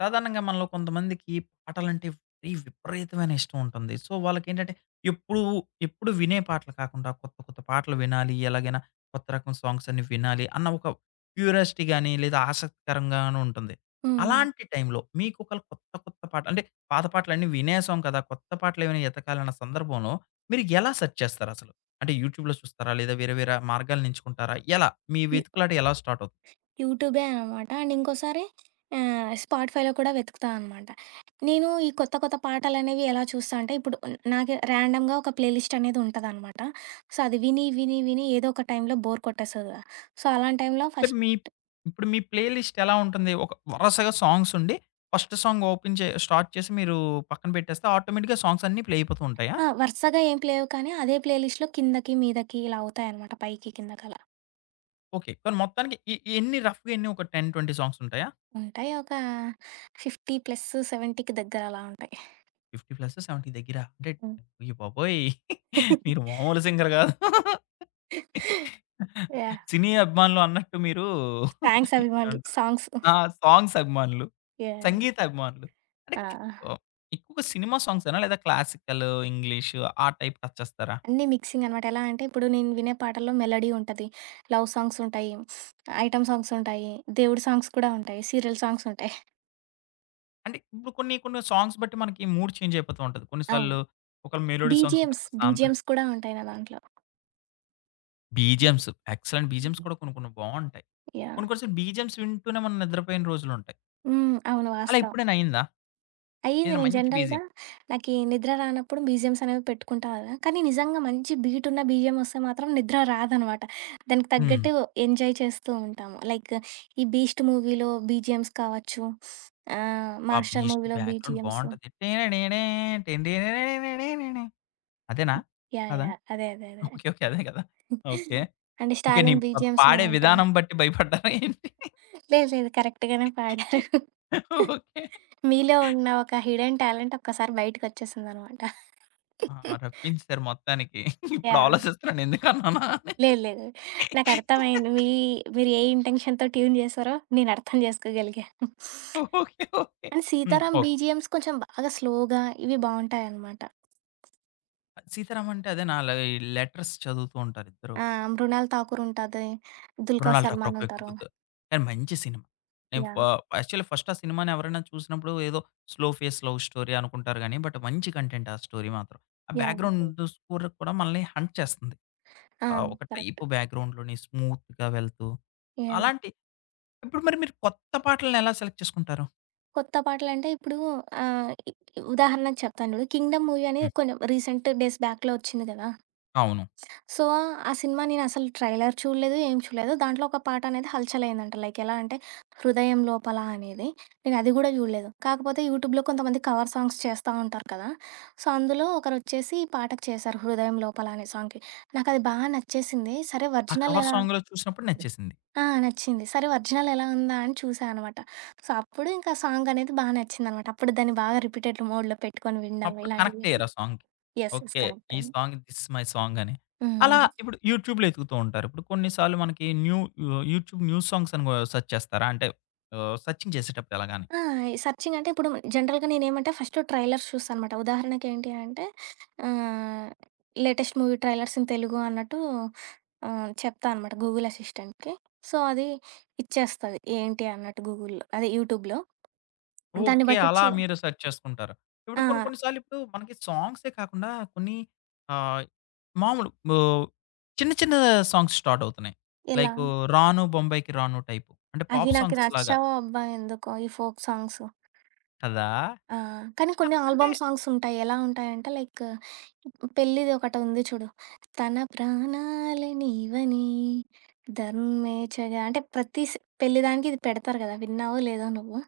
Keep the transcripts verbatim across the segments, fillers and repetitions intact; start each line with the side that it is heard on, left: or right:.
left: సాధారణంగా మనలో కొంతమందికి పాటలంటే ఈ విపరీతమైన ఇష్టం ఉంటుంది. సో, వాళ్ళకేంటంటే ఎప్పుడూ, ఎప్పుడు ఎప్పుడు వినే పాటలు కాకుండా కొత్త, కొత్త పాటలు వినాలి. ఎలాగైనా కొత్త రకం సాంగ్స్ అన్ని వినాలి అన్న ఒక క్యూరియాసిటీ గాని, లేదా ఆసక్తికరంగాను ఉంటుంది.
right: హ్మ్.
left: అలాంటి టైంలో మీకు ఒకళ కొత్త, కొత్త పాట అంటే పాత పాటలన్నీ వినేసాం కదా! కొత్త పాటలు ఏమైనా ఎతకాలన్న సందర్భంలో మీరు ఎలా సెర్చ్ చేస్తారసలు? అంటే యూట్యూబ్‌లో చూస్తారా? లేదా వేరే, వేరే మార్గాలను ఎంచుకుంటారా? ఎలా? మీ
right: యూ
left: వెతుకులాట ఎలా స్టార్ట్ అవుతుంది?
right: యూట్యూబే అనమాట. అండ్ ఇంకోసారి ఆహ్, స్పాటిఫైలో కూడా వెతుకుతా అనమాట. నేను ఈ కొత్త కొత్త పాటలనేవి ఎలా చూస్తా అంటే, ఇప్పుడు నాకు ర్యాండమ్‌గా ఒక ప్లే లిస్ట్ అనేది ఉంటదనమాట. సో, అది విని, విని, విని ఏదో ఒక టైంలో బోర్ కొట్టేస్తది కదా! సో, అలాంటి టైంలో
left: అంటే
right: ఫస్ట్
left: మీ ఇప్పుడు మీ ప్లే లిస్ట్ ఎలా ఉంటుంది? ఒక వరసగా సాంగ్స్ ఉండి, ఫస్ట్ సాంగ్ ఓపెన్ చే స్టార్ట్ చేసి మీరు పక్కన పెట్టేస్తే ఆటోమేటిక్‌గా సాంగ్స్ అన్నీ ప్లే అయిపోతూ ఉంటాయా?
right: ఆ! వరుసగా ఏం లేవు కానీ, అదే ప్లే లిస్ట్‌లో కిందకి, మీదకి ఇలా అవుతాయనమాట. పైకి, కిందకి అలా.
left: ఓకే. కానీ మొత్తానికి ఎ ఎన్ని రఫ్‌గా ఎన్ని ఒక పది, ఇరవై సాంగ్స్ ఉంటాయా?
right: ఉంటాయి ఒక యాభై ప్లస్ డెబ్బై 70కి దగ్గర అలా ఉంటాయి.
left: యాభై ప్లస్ డెబ్బై దగ్గర. అంటే
right: హ్మ్.
left: అయ్య బాబోయ్! మీరు మామూలు సింగర్ కాదు.
right: యాహ్!
left: సినీ అభిమానులు అన్నట్టు మీరు
right: థాంక్స్ అభిమానులు.
left: ఏమంటారు?
right: సాంగ్స్.
left: ఆ! సాంగ్స్ అభిమానులు,
right: యాహ్!
left: సంగీత అభిమానులు. అంటే
right: ఆ!
left: ఆహ్, ఎక్కువగా సినిమా సాంగ్సేనా? లేదా క్లాసికల్, ఇంగ్లీషు ఆ టైప్ టచ్ చేస్తారా?
right: అన్నీ మిక్సింగ్ అనమాట. ఎలా అంటే ఇప్పుడు నేను వినే పాటల్లో మెలోడీ ఉంటది. లవ్ సాంగ్స్ ఉంటాయి. ఐటెమ్ సాంగ్స్ ఉంటాయి. దేవుడి సాంగ్స్ కూడా ఉంటాయి. సీరియల్ సాంగ్స్ ఉంటాయి.
left: అంటే ఇప్పుడు కొన్ని, కొన్ని సాంగ్స్ బట్టి మనకి మూడ్ చేంజ్ అయిపోతూ ఉంటది. కొన్ని
right: అవును.
left: సార్లు ఒక మెలోడీ సాంగ్స్ అయితే
right: బీజీఎమ్స్,
left: ప్రశాంత
right: బీజీఎమ్స్ కూడా ఉంటాయి నా దాంట్లో.
left: బీజీఎమ్స్ ఎక్సలెంట్ బీజీఎమ్స్ కూడా కొన్ని, కొన్ని బావుంటాయి. కొన్ని,
right: యాహ్!
left: కొన్ని సార్లు బీజీఎమ్స్ వింటూనే మనం నిద్రపోయిన రోజులుంటాయి.
right: హ్మ్. అవును.
left: అలా
right: వాస్తవం.
left: ఎప్పుడైనా అయిందా?
right: అయ్యింది.
left: ఏదైనా
right: నేను
left: మంచి
right: జనరల్‌గా
left: బీజీఎం
right: నాకీ నిద్ర రానప్పుడు బీజీఎమ్స్ అనేవి పెట్టుకుంటా గదా! కానీ నిజంగా మంచి బీట్ ఉన్న బీజీఎమ్ వస్తే మాత్రం నిద్ర రాదనమాట. దానికి
left: హ్మ్.
right: తగ్గట్టు ఎంజాయ్ చేస్తూ ఉంటాము. లైక్ ఈ 'బీస్ట్' మూవీలో బీజీఎమ్స్ కావచ్చు. ఆహ్,
left: ఆ
right: 'మాస్టర్'
left: బీస్ట్
right: మూవీలో
left: బ్యాక్‌గ్రౌండ్
right: బీజీఎమ్స్.
left: బావుంటది. అదేనా?
right: యాహ్!
left: కాదా?
right: యాహ్! అదే. అదే. అదే.
left: ఓకే. ఓకే. అదే కదా! ఓకే.
right: అంటే
left: ఓకే. నీ
right: 'స్టాలిన్'
left: ప
right: బీజీఎమ్స్
left: పాడే
right: బావుంటాయి.
left: విధానం బట్టి భయపడ్డారా ఏంటి?
right: లేదు. లేదు. కరెక్ట్ గానే పాడారు.
left: ఓకే.
right: మీలో ఉన్న ఒక హిడెన్ టాలెంట్ ఒక్కసారి బయటికొచ్చేసిందనమాట.
left: ఆ! రప్పించేసారు మొత్తానికి. ఇప్పుడు
right: యాహ్!
left: ఆలోచిస్తున్నాను ఎందుకన్నానా అని.
right: లేదు. లేదు. నాకర్థమైంది. మీ మీరు ఏ ఇంటెన్షన్‌తో ట్యూన్ చేశారో నేను అర్థం చేసుకోగలిగా.
left: ఓకే. ఓకే.
right: అండ్
left: హ్మ్.
right: 'సీతారాం'
left: ఓకే.
right: బీజీఎమ్స్ కొంచెం బాగా స్లోగా ఇవి బావుంటాయనమాట.
left: 'సీతారామం' అంటే అదేనా లే లెటర్స్ చదువుతూ ఉంటారు ఇద్దరు.
right: ఆ! మృణాల్ ఠాకూర్ ఉంటది. 'దుల్కర్
left: మృణాల్ ఠాకూర్ ఒక
right: సల్మాన్'
left: వ్యక్తి
right: ఉంటారు.
left: గుర్తు. కానీ మంచి సినిమా. నేను ఫ
right: యాహ్!
left: యాక్చువల్లీ ఫస్ట్ ఆ సినిమాని ఎవరైనా చూసినప్పుడు ఏదో స్లో ఫేస్ లవ్ స్టోరీ అనుకుంటారు గానీ, బట్ మంచి కంటెంట్ ఆ స్టోరీ మాత్రం. ఆ
right: యాహ్!
left: బ్యాక్‌గ్రౌండ్ స్కోర్ కూడా మనల్ని హంట్ చేస్తుంది.
right: ఆ!
left: ఆహ్, ఒక
right: కరెక్ట్.
left: టైపు బ్యాక్‌గ్రౌండ్‌లోని స్మూత్‌గా వెళ్తూ
right: యాహ్!
left: అలాంటి ఇప్పుడు మరి మీరు కొత్త పాటల్ని ఎలా సెలెక్ట్ చేసుకుంటారు?
right: కొత్త పాటలంటే ఇప్పుడు ఆహ్, ఇ ఉదాహరణకు చెప్తాను చూడు. 'కింగ్డమ్' మూవీ
left: హ్మ్.
right: అనేది కొంచెం రీసెంట్ డేస్ బ్యాక్‌లో వచ్చింది కదా!
left: అవును.
right: సో, ఆ సినిమా నేనసలు ట్రైలర్ చూడలేదు, ఏం చూడలేదు. దాంట్లో ఒక పాట అనేది హల్చలయిందంట. లైక్ ఎలా అంటే 'హృదయం లోపల' అనేది. నేనది గూడా చూడలేదు. కాకపోతే యూట్యూబ్‌లో కొంతమంది కవర్ సాంగ్స్ చేస్తా ఉంటారు కదా! సో, అందులో ఒకరొచ్చేసి ఈ పాటకు చేశారు 'హృదయం లోపల' అనే సాంగ్‌కి. నాకది బా నచ్చేసింది. సరే
left: ఆ
right: ఒరిజినల్
left: కవర్
right: ఎలా
left: సాంగ్‌లో చూసినప్పుడు నచ్చేసింది.
right: ఆ! నచ్చింది. సరే ఒరిజినల్ ఎలా ఉందా అని చూసా అనమాట. సో, అప్పుడు ఇంకా సాంగ్ అనేది బా నచ్చిందనమాట. అప్పుడు దాన్ని బాగా రిపీటెడ్ మోడ్‌లో పెట్టుకొని వినడం
left: అప్పుడు
right: ఇలాంటివి
left: కనెక్ట్ అయ్యారు
right: చేస్తా.
left: ఆ సాంగ్‌కి.
right: యెస్. యెస్.
left: ఓకే. ఈ
right: కరెక్టే.
left: Song this is my song అని.
right: హ్మ్.
left: అలా
right: అదే.
left: ఇప్పుడు యూట్యూబ్‌లో ఎతుకుతూ ఉంటారు. ఇప్పుడు కొన్ని సార్లు మనకి new you YouTube new songs అని కూడా సెర్చ్ చేస్తారా? అంటే ఆహ్, సెర్చింగ్ చేసేటప్పుడు ఎలాగాని.
right: ఆ! ఈ సెర్చింగ్ అంటే ఇప్పుడు జనరల్‌గా నేనేమంటే ఫస్ట్ ట్రైలర్స్ చూస్తానమాట. ఉదాహరణకి ఏంటి అంటే ఆహ్, latest movie trailers in Telugu అన్నట్టు ఆహ్, చెప్తా అనమాట గూగుల్ అసిస్టెంట్‌కి. సో, అది ఇచ్చేస్తది ఏంటి అన్నట్టు గూగుల్‌లో అదే యూట్యూబ్‌లో. దాన్ని
left: ఓకే. అలా
right: బట్టిచ్చి
left: మీరు సెర్చ్ చేసుకుంటారు. ఇప్పుడు
right: ఆ!
left: కొన్ని కొన్ని సార్లు ఇప్పుడు మనకి సాంగ్సే కాకుండా కొన్ని ఆహ్, మామూలు ఆహ్, చిన్న చిన్న సాంగ్స్ స్టార్ట్ అవుతున్నాయి.
right: ఎలా?
left: లైకు 'రాను బొంబాయికి రాను' టైపు. అంటే
right: అవి
left: పాప్
right: నాకు
left: సాంగ్స్ లాగా.
right: నచ్చవు అబ్బా! ఎందుకో ఈ ఫోక్ సాంగ్స్.
left: కదా!
right: ఆ! కానీ
left: ఆ!
right: కొన్ని
left: అంటే
right: ఆల్బమ్ సాంగ్స్ ఉంటాయి. ఎలా ఉంటాయంటే లైక్ పెళ్ళిది ఒకటుంది చూడు. తన ప్రాణాలే నీవని ధర్మేచగా అంటే ప్రతి స్ పెళ్లి దానికి ఇది పెడతారు కదా! విన్నావో లేదో నువ్వు?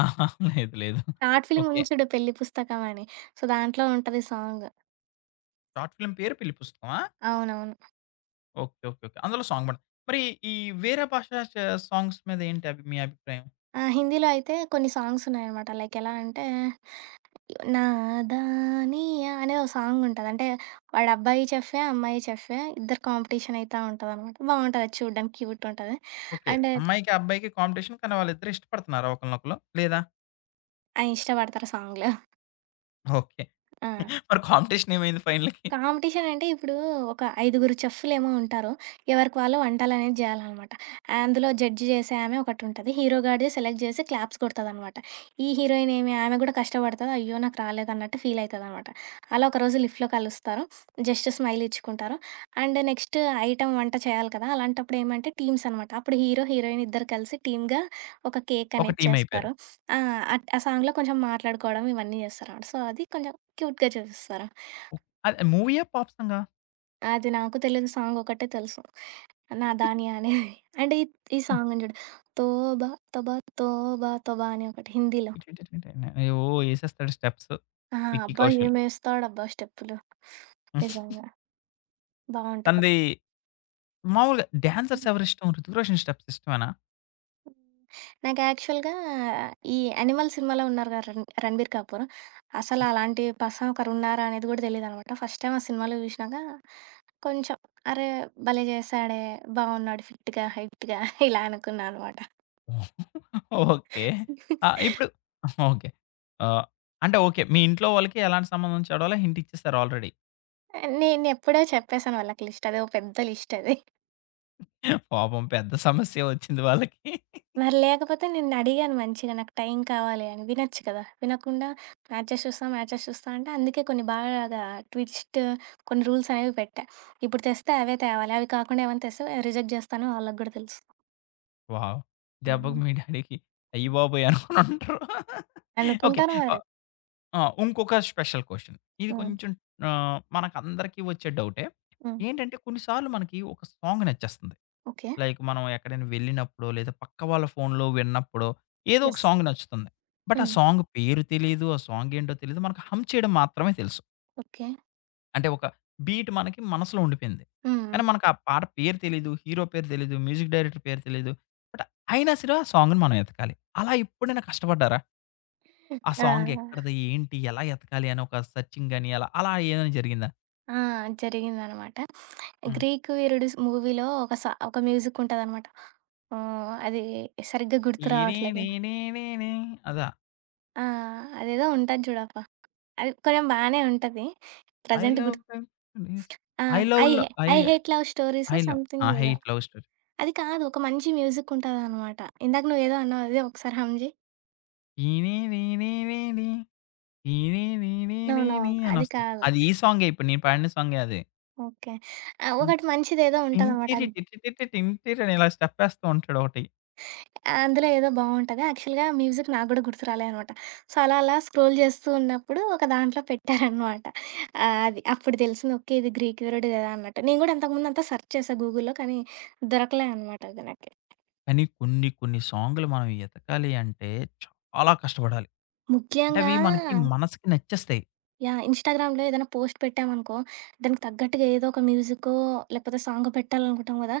left: ఆహా! లేదు. లేదు.
right: Short film
left: okay.
right: ఉంది చూడు 'పెళ్లి పుస్తకం' అని. సో, దాంట్లో ఉంటది సాంగ్.
left: షార్ట్ ఫిల్మ్ పేరు పెళ్లి పుస్తకమా?
right: అవునవును.
left: ఓకే. ఓకే. ఓకే. అందులో సాంగ్ పాట మరి ఈ వేరే భాష చ సాంగ్స్ మీద ఏంటి అభి మీ అభిప్రాయం?
right: ఆ! హిందీలో అయితే కొన్ని సాంగ్స్ ఉన్నాయన్నమాట. లైక్ ఎలా అంటే నాదానియా అనే ఓ సాంగ్ ఉంటది. అంటే వాడు అబ్బాయి చెఫే, అమ్మాయి చెఫే ఇద్దరు కాంపిటీషన్ అయితా ఉంటదనమాట. బావుంటది అది చూడ్డానికి క్యూట్ ఉంటది.
left: ఓకే.
right: అండ్
left: అమ్మాయికి, అబ్బాయికి కాంపిటీషన్ కానీ వాళ్ళిద్దరూ ఇష్టపడుతున్నారా ఒకళ్ళనొకళ్ళు? లేదా?
right: ఆయన ఇష్టపడతారు సాంగ్‌లో.
left: ఓకే.
right: ఆ!
left: మరి కాంపిటీషన్ ఏమైంది ఫైనల్‌కి?
right: కాంపిటీషన్ అంటే ఇప్పుడు ఒక ఐదుగురు చెఫ్‌లేమో ఉంటారు. ఎవరికి వాళ్ళు వంటలనేవి జేయాలనమాట. అందులో జడ్జ్ జేసే ఆమె ఒకటుంటది. హీరో గాడిది సెలెక్ట్ జేసి క్లాప్స్ కొడతదనమాట. ఈ హీరోయిన్ ఏమి ఆమె గూడా కష్టపడతది. అయ్యో! నాకు రాలేదన్నట్టు ఫీల్ అయితదనమాట. అలా ఒకరోజు లిఫ్ట్‌లో కలుస్తారు. జస్ట్ స్మైల్ ఇచ్చుకుంటారు. అండ్ నెక్స్ట్ ఐటెమ్ వంట చేయాలి కదా! అలాంటప్పుడు ఏమంటే టీమ్స్ అనమాట. అప్పుడు హీరో, హీరోయిన్ ఇద్దరు కలిసి టీమ్‌గా ఒక కేక్
left: ఒక
right: అనేది
left: టీమ్ అయిపోయారు.
right: చేస్తారు. ఆ! అట్ ఆ సాంగ్‌లో కొంచెం మాట్లాడుకోవడం ఇవన్నీ జేస్తారనమాట. సో, అది కొంచెం క్యూట్‌గా చూపిస్తారు.
left: ఓహ్! అది మూవీయా? పాప్ సాంగా?
right: అది నాకు తెలియని సాంగ్ ఒకటే తెలుసు. 'నా దాని' అనేది. అండ్ ఈ ఈ సాంగ్ ఉంది చూడు. 'తోబా తోబా తోబా తోబా' అని ఒకటి హిందీలో.
left: ఓహ్! ఏసేస్తాడు స్టెప్స్.
right: ఆ!
left: 'విక్కీ
right: అబ్బా!
left: కౌశల్.'
right: ఏమేస్తాడబ్బా స్టెప్పులు. నిజంగా బావుంటది.
left: తనది మామూలుగా డాన్సర్స్ ఎవరిష్టం? 'రుతుక్ రోషన్' స్టెప్స్ ఇష్టమేనా?
right: నాకు యాక్చువల్‌గా ఈ 'యానిమల్' సినిమాలో ఉన్నారు కదా! రణ్ 'రణబీర్ కపూర్'. అసలు అలాంటి పర్సన్ ఒకరున్నారా అనేది కూడా తెలీదనమాట. ఫస్ట్ టైమ్ ఆ సినిమాలో చూసినాక కొంచెం అరే! భలే చేశాడే, బావున్నాడు ఫిట్‌గా, హైట్‌గా ఇలా అనుకున్నా అనమాట.
left: ఓకే. ఆహ్, ఇప్పుడు ఓకే. ఆహ్, అంటే ఓకే. మీ ఇంట్లో వాళ్ళకి ఎలాంటి సంబంధం చెడోలో హింట్ ఇచ్చేసారు ఆల్రెడీ.
right: నేనెప్పుడో చెప్పేసాను వాళ్ళకి లిస్ట్. అదో పెద్ద లిస్ట్ అది.
left: పాపం పెద్ద సమస్యే వచ్చింది వాళ్ళకి.
right: మరి లేకపోతే నిన్నడిగాను మంచిగా నాకు టైం కావాలి అని. వినొచ్చు కదా! వినకుండా మ్యాచెస్ చూస్తా, మ్యాచెస్ చూస్తా అంటే అందుకే కొన్ని బాగా ట్విస్ట్ కొన్ని రూల్స్ అనేవి పెట్టా. ఇప్పుడు తెస్తే అవే తేవాలి. అవి కాకుండా ఏమైనా తెస్తే రిజెక్ట్ చేస్తాను వాళ్ళకి గూడా తెలుసు.
left: వావ్!
right: హుహు.
left: దెబ్బకి మీ డ్యాడీకి అయ్యబాబోయ్! అనుకోనుంటారు. ఓకే.
right: అనుకుంటాను మరి.
left: ఆహ్, ఆ! ఇంకొక స్పెషల్ క్వెషన్. ఇది
right: హ్మ్.
left: కొంచెం ఆహ్, మనకందరికీ వచ్చే డౌటే.
right: హ్మ్.
left: ఏంటంటే కొన్ని సార్లు మనకి ఒక సాంగ్ నచ్చేస్తుంది.
right: ఓకే.
left: లైక్ మనం ఎక్కడైనా వెళ్ళినప్పుడో, లేదా పక్క వాళ్ళ ఫోన్‌లో విన్నప్పుడో, ఏదో ఒక
right: యెస్.
left: సాంగ్ నచ్చుతుంది. బట్ ఆ
right: హ్మ్.
left: సాంగ్ పేరు తెలీదు. ఆ సాంగ్ ఏంటో తెలీదు. మనకు హమ్ చేయడం మాత్రమే తెలుసు.
right: ఓకే.
left: అంటే ఒక బీట్ మనకి మనసులో ఉండిపోయింది.
right: హ్మ్. హ్మ్.
left: కానీ మనకు ఆ పాట పేరు తెలీదు. హీరో పేరు తెలీదు. మ్యూజిక్ డైరెక్టర్ పేరు తెలీదు. బట్ అయినా సరే ఆ సాంగ్‌ని మనం ఎతకాలి. అలా ఎప్పుడైనా కష్టపడ్డారా? ఆ సాంగ్
right: ఆ!
left: ఎక్కడిది? ఏంటి? ఎలా ఎతకాలి? అని ఒక సెర్చింగ్ గాని అలా, అలా ఏమైనా జరిగిందా?
right: ఆ! జరిగిందనమాట.
left: హ్మ్.
right: 'గ్రీక్ వీరుడు' మూవీలో ఒక సా ఒక మ్యూజిక్ ఉంటదనమాట. ఓహ్! అది సరిగ్గా
left: ఈ
right: గుర్తు
left: నీ
right: రావట్లేదు.
left: నీ నీ నీ నీ అదా?
right: ఆ! అదేదో ఉంటది చూడప్పా! అది కొంచెం బానే ఉంటది.
left: ఐ
right: ప్రెజెంట్
left: లవ్
right: గుర్తు ఆ!
left: ఐ
right: ఐ
left: లవ్‌లో
right: hey
left: I
right: 'I hate love
left: I
right: స్టోరీసో'
left: లవ్
right: సంథింగ్
left: ఆ!
right: ఏదో.
left: 'Hate' love story.
right: అది కాదు ఒక మంచి మ్యూజిక్ ఉంటదనమాట. ఇందాక నువ్వేదో అన్నావు అదే ఒకసారి హమ్ జెయి.
left: టీనీ రీనీ రీనీ, టీనీ రీనీ
right: నో. నో.
left: రీనీ
right: అది
left: అనొస్తది.
right: కాదు.
left: అది ఈ సాంగే ఇప్పుడు నేను పాడిన సాంగే అది.
right: ఓకే. ఆహ్,
left: ఇంకో
right: ఒకటి మంచిదేదో ఉంటదనమాట.
left: టింటిరి
right: అది
left: టిటిటిటి టింటిరి అని ఇలా స్టెప్ ఏస్తూ ఉంటాడు ఒకటి.
right: ఆ, అందులో ఏదో బావుంటది. యాక్చువల్‌గా మ్యూజిక్ నాకు గూడా గుర్తు రాలే అనమాట. సో, అలా అలా స్క్రోల్ జేస్తూ ఉన్నప్పుడు ఒక దాంట్లో పెట్టారనమాట. ఆహ్, అది అప్పుడు తెలిసింది ఓకే. ఇది గ్రీక్ వర్డ్ గదా! అన్నట్టు. నేను గూడా అంతకుముందు అంతా సెర్చ్ చేశా గూగుల్‌లో. కానీ దొరకలే అనమాట అది నాకి.
left: కానీ కొన్ని కొన్ని సాంగులు మనం ఎతకాలి అంటే చాలా కష్టపడాలి. అంటే అవి
right: ముఖ్యంగా
left: మనకి
right: ఓకే.
left: మనసుకి నచ్చేస్తాయి.
right: యాహ్! ఇన్‌స్టాగ్రామ్‌లో ఏదైనా పోస్ట్ పెట్టామనుకో, దానికి తగ్గట్టుగా ఏదో ఒక మ్యూజికో, లేకపోతే సాంగో పెట్టాలనుకుంటాం గదా!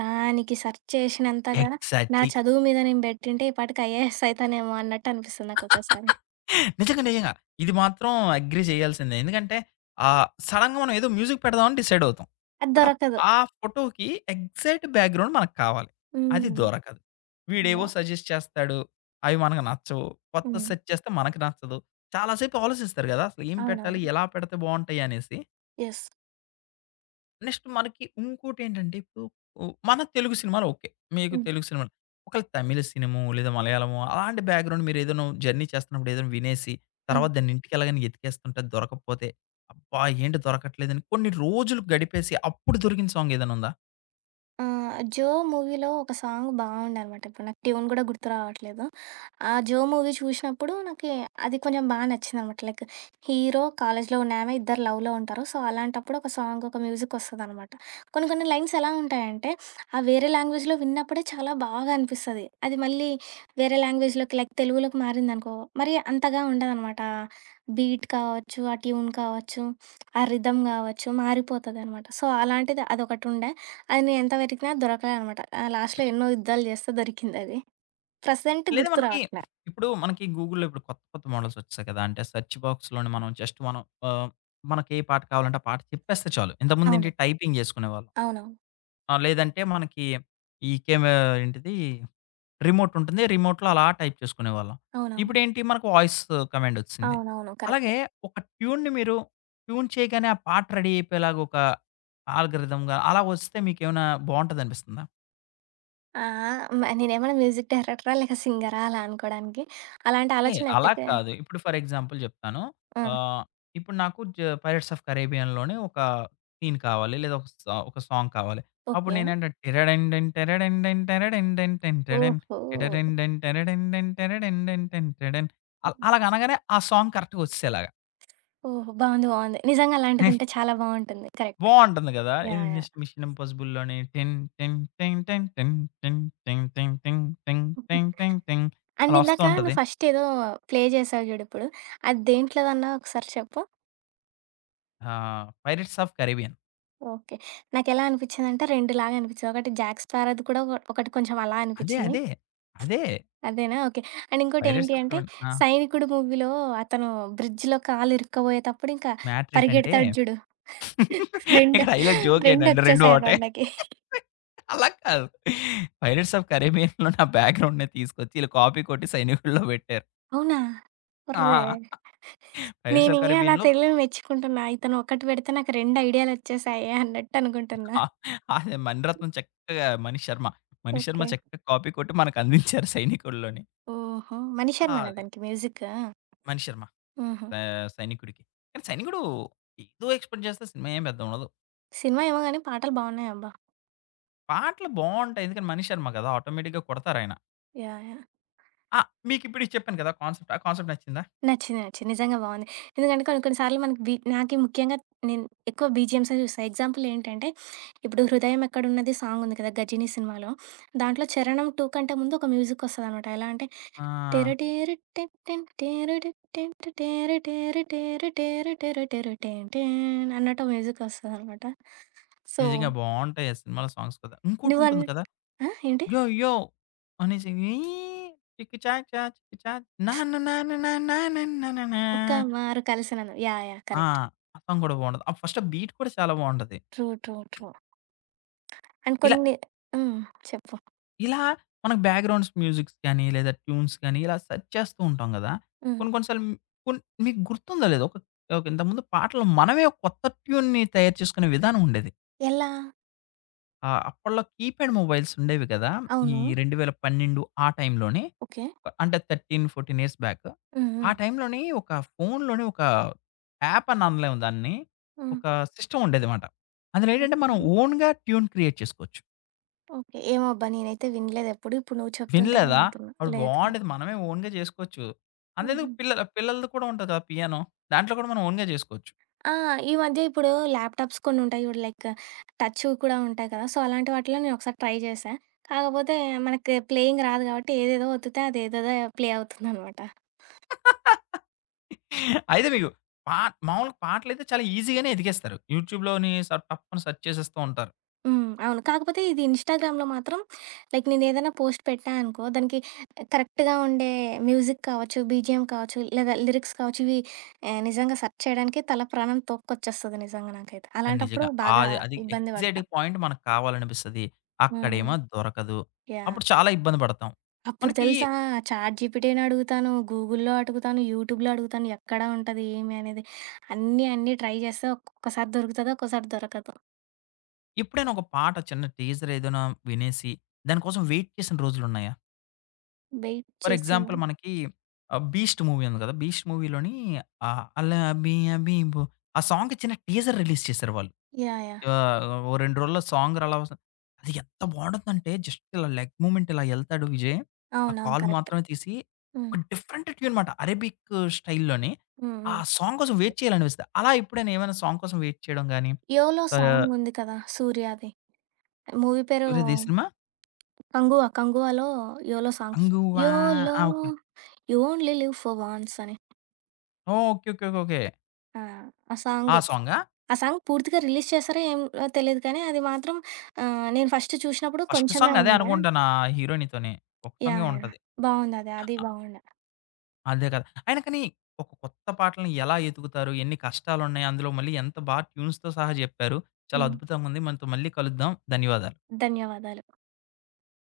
right: దానికి సెర్చ్ చేసినంతగా నా
left: ఎగ్జాక్ట్‌లీ.
right: చదువు మీద నేను బెట్టింటే ఈ పాటికి ఐఏఎస్ అయితానేమో అన్నట్టు అనిపిస్తుంది నాకొక్కోసారి.
left: నిజంగా, నిజంగా. ఇది మాత్రం అగ్రీ చేయాల్సిందే. ఎందుకంటే ఆహ్, సడెన్‌గా మనం ఏదో మ్యూజిక్ పెడదామని డిసైడ్ అవుతాం.
right: అది
left: బట్ అప్
right: దొరకదు.
left: ఆ ఫోటోకి ఎగ్జాక్ట్ బ్యాక్‌గ్రౌండ్ మనకు కావాలి. అది
right: హ్మ్.
left: దొరకదు. వీడేవో
right: యాహ్!
left: సజెస్ట్ చేస్తాడు. అవి మనకు నచ్చవు. కొత్తది
right: హ్మ్.
left: సెర్చ్ చేస్తే మనకు నచ్చదు. చాలా సేపు ఆలోచిస్తారు గదా! అసలు ఏం పెట్టాలి?
right: అవునవును.
left: ఎలా పెడితే బావుంటాయి అనేసి.
right: యెస్.
left: నెక్స్ట్ మనకి ఉంకోటేంటంటే ఇప్పుడు ఉ మన తెలుగు సినిమాలు ఓకే. మీకు
right: హ్మ్.
left: తెలుగు సినిమాలు. ఒకవేళ తమిళ సినిమో, లేదా మలయాళమో అలాంటి బ్యాక్‌గ్రౌండ్ మీరేదైనా జర్నీ చేస్తున్నప్పుడు ఏదైనా వినేసి,
right: హ్మ్.
left: తర్వాత దాన్ని ఇంటికెళ్ళగానే ఎతికేస్తుంటే దొరకకపోతే, అబ్బా! ఏంటి దొరకట్లేదని కొన్ని రోజులు గడిపేసి అప్పుడు దొరికిన సాంగ్ ఏదైనా ఉందా?
right: ఆ! 'జో' మూవీలో ఒక సాంగ్ బావుండనమాట. ఇప్పుడు నాకు ట్యూన్ గూడా గుర్తు రావట్లేదు. ఆ 'జో' మూవీ చూసినప్పుడు నాకి అది కొంచెం బా నచ్చిందనమాట. లైక్ హీరో, కాలేజ్‌లో ఉన్న ఆమె ఇద్దరు లవ్‌లో ఉంటారు. సో, అలాంటప్పుడు ఒక సాంగ్, ఒక మ్యూజిక్ ఒస్తదనమాట. కొన్ని కొన్ని లైన్స్ ఎలా ఉంటాయంటే, ఆ వేరే లాంగ్వేజ్‌లో విన్నప్పుడే చాలా బాగా అనిపిస్తది. అది మళ్ళీ వేరే లాంగ్వేజ్‌లోకి లైక్ తెలుగులోకి మారిందనుకో, మరి అంతగా ఉండదనమాట. ఆ బీట్ కావచ్చు, ఆ ట్యూన్ కావచ్చు, ఆ రిథమ్ గావచ్చు మారిపోతదనమాట. సో, అలాంటిది అదొకటుండే. అది నేనెంత వెతికినా దొరకలేదనమాట. ఆహ్, లాస్ట్‌లో ఎన్నో యుద్ధాలు చేస్తే దొరికిందది. ప్రెజెంట్
left: లేదా
right: గుర్తు
left: మనకి
right: రావట్లే.
left: ఇప్పుడు మనకి గూగుల్‌లో ఇప్పుడు కొత్త కొత్త మోడల్స్ వచ్చేసాయి కదా! అంటే సెర్చ్ బాక్స్‌లోని మనం జస్ట్ మనం ఆహ్, మనకి ఏ పాట కావాలంటే ఆ పాట చెప్పేస్తే చాలు. ఇంతకుముందేంటి
right: అవును.
left: టైపింగ్ చేసుకునేవాళ్ళం.
right: అవునవును.
left: ఆ! లేదంటే మనకి ఈ కెమె ఏంటిది రిమోట్ ఉంటుంది. రిమోట్‌లో అలా టైప్ చేసుకునేవాళ్ళం.
right: అవునవును.
left: ఇప్పుడేంటి మనకు వాయిస్ కమాండ్ ఒచ్సింది.
right: అవునవును. కరెక్ట్.
left: అలాగే ఒక ట్యూన్‌ని మీరు ట్యూన్ చేయగానే ఆ పాట రెడీ అయిపోయేలాగా ఒక ఆల్‌గారిథమ్‌గా అలా ఒస్తే మీకేమైనా బావుంటదనిపిస్తుందా?
right: ఆ! ఆ! మ నేనేమైనా మ్యూజిక్ డైరెక్టరా? లేక సింగరా అలా అనుకోడానికి? అలాంటి
left: ఏ
right: ఆలోచన
left: అలా
right: ఎప్పుడైతే
left: కాదు. ఇప్పుడు ఫర్ ఎగ్జాంపుల్ జెప్తాను.
right: ఆ!
left: ఆహ్, ఇప్పుడు నాకు జ 'పైరేట్స్ ఆఫ్ కరేబియన్‌లోనే' ఒక సీన్ కావాలి. లేదా ఒక సా ఒక సాంగ్ కావాలి. అప్పుడు
right: ఓకే.
left: నేనేంటంటే టెరడెండెన్ టెరడెండెన్ టెరడెండెన్ టెన్ టెడెన్
right: ఓహో!
left: టెరడెండెన్ టెరడెండెన్ టెరడెండెన్ టెన్ టెడెన్ అల్ అలాగనగానే ఆ సాంగ్ కరెక్ట్‌గా ఒచ్చేసేలాగా.
right: ఓహో! బావుంది. బావుంది. నిజంగా అలాంటిదుంటే చాలా బావుంటుంది. కరెక్ట్.
left: బావుంటుంది గదా! ఇది
right: యాహ్! యాహ్!
left: నెక్స్ట్ 'మిషన్ ఇంపాసిబుల్‌లోనే' టిన్ టిన్ టిన్ టిన్ టిన్ టిన్ టిన్ టిన్ టిన్ టిన్ టిన్ టిన్ టిన్
right: అండ్
left: అలా ఒస్తూ
right: ఇందాక
left: ఉంటది.
right: నువ్వు ఫస్ట్ ఏదో ప్లే చేసావు చూడు ఇప్పుడు. అది దేంట్లోదన్నావు ఒకసారి చెప్పు?
left: ఆ! 'Pirates of Caribbean'
right: okay. నాకెలా అనిపిచ్చిందంటే రెండు లాగా అనిపిచ్చింది. ఒకటి 'జాక్ స్పారోది' కూడా ఒక ఒకటి కొంచెం అలా
left: అదే.
right: అనిపిచ్చింది.
left: అదే. అదే.
right: అదేనా? ఓకే. అండ్
left: పైరేట్స్
right: ఇంకోటేంటి
left: ఆఫ్
right: అంటే
left: కరేబియన్. ఆ!
right: 'సైనికుడు' మూవీలో అతను బ్రిడ్జ్‌లో కాలు ఇరుక్కపోయేతప్పుడు ఇంకా
left: మ్యాటర్ ఏంటంటే
right: పరిగెడతాడు జూడు. రెండు
left: ఇక్కడ హైలైట్ జోక్ ఏంటంటే రెండు ఒకటే.
right: రెండొచ్చేసాయన్నమాట నాకి.
left: అలా కాదు. పైరేట్స్ ఆఫ్ కరేబియన్‌లో నా బ్యాక్‌గ్రౌండ్‌నే తీసుకొచ్చి ఈళ్ళు కాపీ కొట్టి సైనికుల్లో పెట్టారు.
right: అవునా? ఒర్రే!
left: ఆ! పైరేట్స్ ఆఫ్
right: నేనింగా నా
left: కరేబియన్‌లో
right: తెలివిని మెచ్చుకుంటున్నా. ఇతను ఒకటి పెడితే నాకు రెండు ఐడియాలొచ్చేసాయే అన్నట్టు అనుకుంటున్నా.
left: ఆ! అది మణిరత్నం చక్కగా మణి శర్మ. మణి శర్మ
right: ఓకే.
left: చక్కగా కాపీ కొట్టి మనకు అందించారు సైనికుల్లోని.
right: ఓహో!
left: ఆ!
right: 'మణిశర్మనా'
left: అది
right: దానికి మ్యూజిక్కా?
left: మణి శర్మ
right: హుహు.
left: ఆహ్, సైనికుడికి. కానీ సైనికుడు ఏదో ఎక్స్‌పెక్ట్ చేస్తే సినిమా ఏం పెద్ద ఉండదు.
right: సినిమా ఏమో గానీ పాటలు బావున్నాయబ్బా!
left: పాటలు బావుంటాయి. ఎందుకంటే మణి శర్మ కదా! ఆటోమేటిక్‌గా కొడతారాయన.
right: యాహ్! యాహ్!
left: ఆ! మీకిప్పుడు ఇది చెప్పాను కదా! కాన్సెప్ట్. ఆ కాన్సెప్ట్ నచ్చిందా?
right: నచ్చింది. నచ్చింది. నిజంగా బావుంది. ఎందుకంటే కొన్ని కొన్ని సార్లు మనకి బి నాకి ముఖ్యంగా నేను ఎక్కువ బీజీఎమ్సే చూస్తా. ఎగ్జాంపుల్ ఏంటంటే, ఇప్పుడు 'హృదయం ఎక్కడున్నది' సాంగ్ ఉంది కదా! 'గజినీ' సినిమాలో. దాంట్లో 'చరణం రెండు' కంటే ముందు ఒక మ్యూజిక్ వస్తదనమాట. ఎలా అంటే
left: ఆ!
right: టేరు టేరు టెన్ టెన్ టేరు టు టెన్ టు టేరు టేరు టేరు టేరు టేరు టేరు టెన్ టేన్ అన్నట్టు ఓ మ్యూజిక్ వస్తదనమాట. సో,
left: నిజంగా బావుంటాయి ఆ సినిమాలో సాంగ్స్ కదా!
right: నువ్వన్
left: ఇంకోటుంటుంది కదా!
right: ఆ! ఏంటి?
left: యో! యో! అనేసి ఈ చిక్కి చాక్ చా చిక్కి చా నాన్న నాన్న నా నా నన్న నా
right: 'ఒక్క మారు కలిసినందుకు' యాహ్! యాహ్!
left: ఆ!
right: కరెక్ట్.
left: ఆ సాంగ్ కూడా బావుంటది. ఆ ఫస్ట్ ఆ బీట్ కూడా చాలా బావుంటది.
right: ట్రూ. ట్రూ. ట్రూ. అండ్
left: ఇలా,
right: కొన్ని హ్మ్. చెప్పు.
left: ఇలా మనకు బ్యాక్‌గ్రౌండ్స్ మ్యూజిక్స్ గాని, లేదా ట్యూన్స్ గాని ఇలా సెర్చ్ చేస్తూ ఉంటాం గదా!
right: హ్మ్.
left: కొన్ని కొన్ని సార్లు కొన్ మీకు గుర్తుందో లేదో ఒక ఒక ఇంతకుముందు పాటలు మనమే ఒక కొత్త ట్యూన్‌ని తయారు చేసుకునే విధానం ఉండేది.
right: ఎలా?
left: ఆ! అప్పట్లో కీప్యాడ్ మొబైల్స్ ఉండేవి కదా! ఈ
right: అవును.
left: రెండు వేల పన్నెండు ఆ టైంలోనే.
right: ఓకే.
left: అంటే పదమూడు, పద్నాలుగు ఇయర్స్ బ్యాక్.
right: హ్మ్.
left: ఆ
right: హ్మ్.
left: టైంలోని ఒక ఫోన్‌లోని ఒక యాప్ అని అనలేము దాన్ని.
right: హ్మ్.
left: ఒక సిస్టమ్ ఉండేదిమాట. అందులో ఏంటంటే
right: ఓకే.
left: మనం ఓన్‌గా ట్యూన్ క్రియేట్ చేసుకోవచ్చు.
right: ఓకే. ఏమోబ్బా! నేనైతే వినలేదెప్పుడు. ఇప్పుడు నువ్వు చెప్తుంటేనే
left: వినలేదా?
right: వింటున్నా.
left: అప్పుడు
right: లేదు.
left: బావుండేది. మనమే ఓన్‌గా చేసుకోవచ్చు. అంతెందుకు
right: హుహు.
left: పిల్లల పిల్లలది కూడా ఉంటది కదా! పియానో. దాంట్లో కూడా మనం ఓన్‌గా చేసుకోవచ్చు.
right: ఆ! ఈ మధ్య ఇప్పుడు ల్యాప్‌టాప్స్ కొన్నుంటాయి చూడు లైక్ టచ్‌వి కూడా ఉంటాయి కదా! సో, అలాంటి వాటిలో నేనొకసారి ట్రై చేశా. కాకపోతే మనకి ప్లేయింగ్ రాదు కాబట్టి ఏదేదో ఒత్తితే అదేదేదో ప్లే అవుతుందనమాట.
left: అయితే మీకు పా మామూలుగా పాటలైతే చాలా ఈజీగానే ఎతికేస్తారు. యూట్యూబ్‌లోని స టప్పని సెర్చ్ చేసేస్తూ ఉంటారు.
right: హ్మ్. అవును. కాకపోతే ఇది ఇన్‌స్టాగ్రామ్‌లో మాత్రం లైక్ నేనేదైనా పోస్ట్ పెట్టా అనుకో, దానికి కరెక్ట్‌గా ఉండే మ్యూజిక్ కావచ్చు, బీజీఎం కావచ్చు, లేదా లిరిక్స్ కావచ్చు, ఇవి ఆహ్, నిజంగా సెర్చ్ చేయడానికి తల ప్రాణం తోక్కొచ్చేస్తది నిజంగా నాకైతే.
left: కానీ
right: అలాంటప్పుడు
left: నిజంగా
right: బాగా
left: ఆది అది
right: ఇబ్బంది
left: ఎగ్జాక్ట్
right: పడతా.
left: పాయింట్ మనకు కావాలనిపిస్తది.
right: హ్మ్.
left: అక్కడేమో దొరకదు. అప్పుడు
right: యాహ్!
left: చాలా ఇబ్బంది పడతాం.
right: అప్పుడు
left: మనకి
right: తెలుసా చాట్‌జీపీటీని అడుగుతాను, గూగుల్‌లో అడుగుతాను, యూట్యూబ్‌లో అడుగుతాను, ఎక్కడ ఉంటది ఏమి అనేది. అన్నీ అన్నీ ట్రై చేస్తే ఒక్కొక్కసారి దొరుకుతది, ఒక్కోసారి దొరకదు.
left: ఎప్పుడైనా ఒక పాట చిన్న టీజర్ ఏదైనా వినేసి, దానికోసం వెయిట్ చేసిన రోజులున్నాయా?
right: వెయిట్
left: ఫర్
right: చేసిన
left: ఎగ్జాంపుల్ మనకి ఆహ్, 'బీస్ట్' మూవీ ఉంది కదా! 'బీస్ట్' మూవీలోని ఆహ్, 'అలా అబి అబిబో' ఆ సాంగ్‌కి చిన్న టీజర్ రిలీజ్ చేశారు వాళ్ళు.
right: యాహ్! యాహ్!
left: ఆహ్, ఓ రెండు రోజుల్లో సాంగ్ రలవస అది ఎంత బావుంటుందంటే జస్ట్ ఇలా లెగ్ మూవ్‌మెంట్ ఇలా ఎళ్తాడు విజయ్. ఆ
right: అవునవును.
left: కాలు
right: కరెక్ట్.
left: మాత్రమే తీసి
right: హ్మ్.
left: ఒక డిఫరెంట్ ట్యూన్ మాట. అరబిక్ స్టైల్‌లోని
right: హ్మ్.
left: ఆ
right: హ్మ్.
left: సాంగ్ కోసం వెయిట్ చేయాలనిపిస్తది. అలా ఎప్పుడైనా ఏమైనా సాంగ్ కోసం వెయిట్ చేయడం గాని
right: 'యోలో'
left: ఆహ్,
right: సాంగ్ ఉంది కదా! సూర్యాది. మూవీ పేరు
left: వేరేది ఏ సినిమా?
right: 'కంగువ'. 'కంగువలో' 'యోలో' సాంగ్.
left: 'కంగువా'
right: యోలో
left: ఆ! Okay.
right: You only live for once అని.
left: ఓహ్! ఓకే. ఓకే. ఓకే. ఓకే.
right: ఆ! ఆ
left: ఆ
right: సాంగ్.
left: సాంగా?
right: ఆ సాంగ్ పూర్తిగా రిలీజ్ చేశారో ఏం తెలీదు కానీ, అది మాత్రం ఆహ్, నేను ఫస్ట్ చూసినప్పుడు
left: ఫస్ట్
right: కొంచెమే
left: సాంగ్ అదే
right: ఉండే.
left: అనుకుంటాను ఆ హీరోయిన్‌తోని. ఒక సాంగే
right: యాహ్! యాహ్!
left: ఉంటది.
right: బావుందది. అది బావుండే.
left: అదే కదా! అయినా కానీ ఒక కొత్త పాటల్ని ఎలా ఎతుకుతారు? ఎన్ని కష్టాలున్నాయి? అందులో మళ్ళీ ఎంత బా ట్యూన్స్‌తో సహా జెప్పారు. చాలా
right: హ్మ్.
left: అద్భుతంగుంది. మనతో మళ్ళీ కలుద్దాం. ధన్యవాదాలు.
right: ధన్యవాదాలు.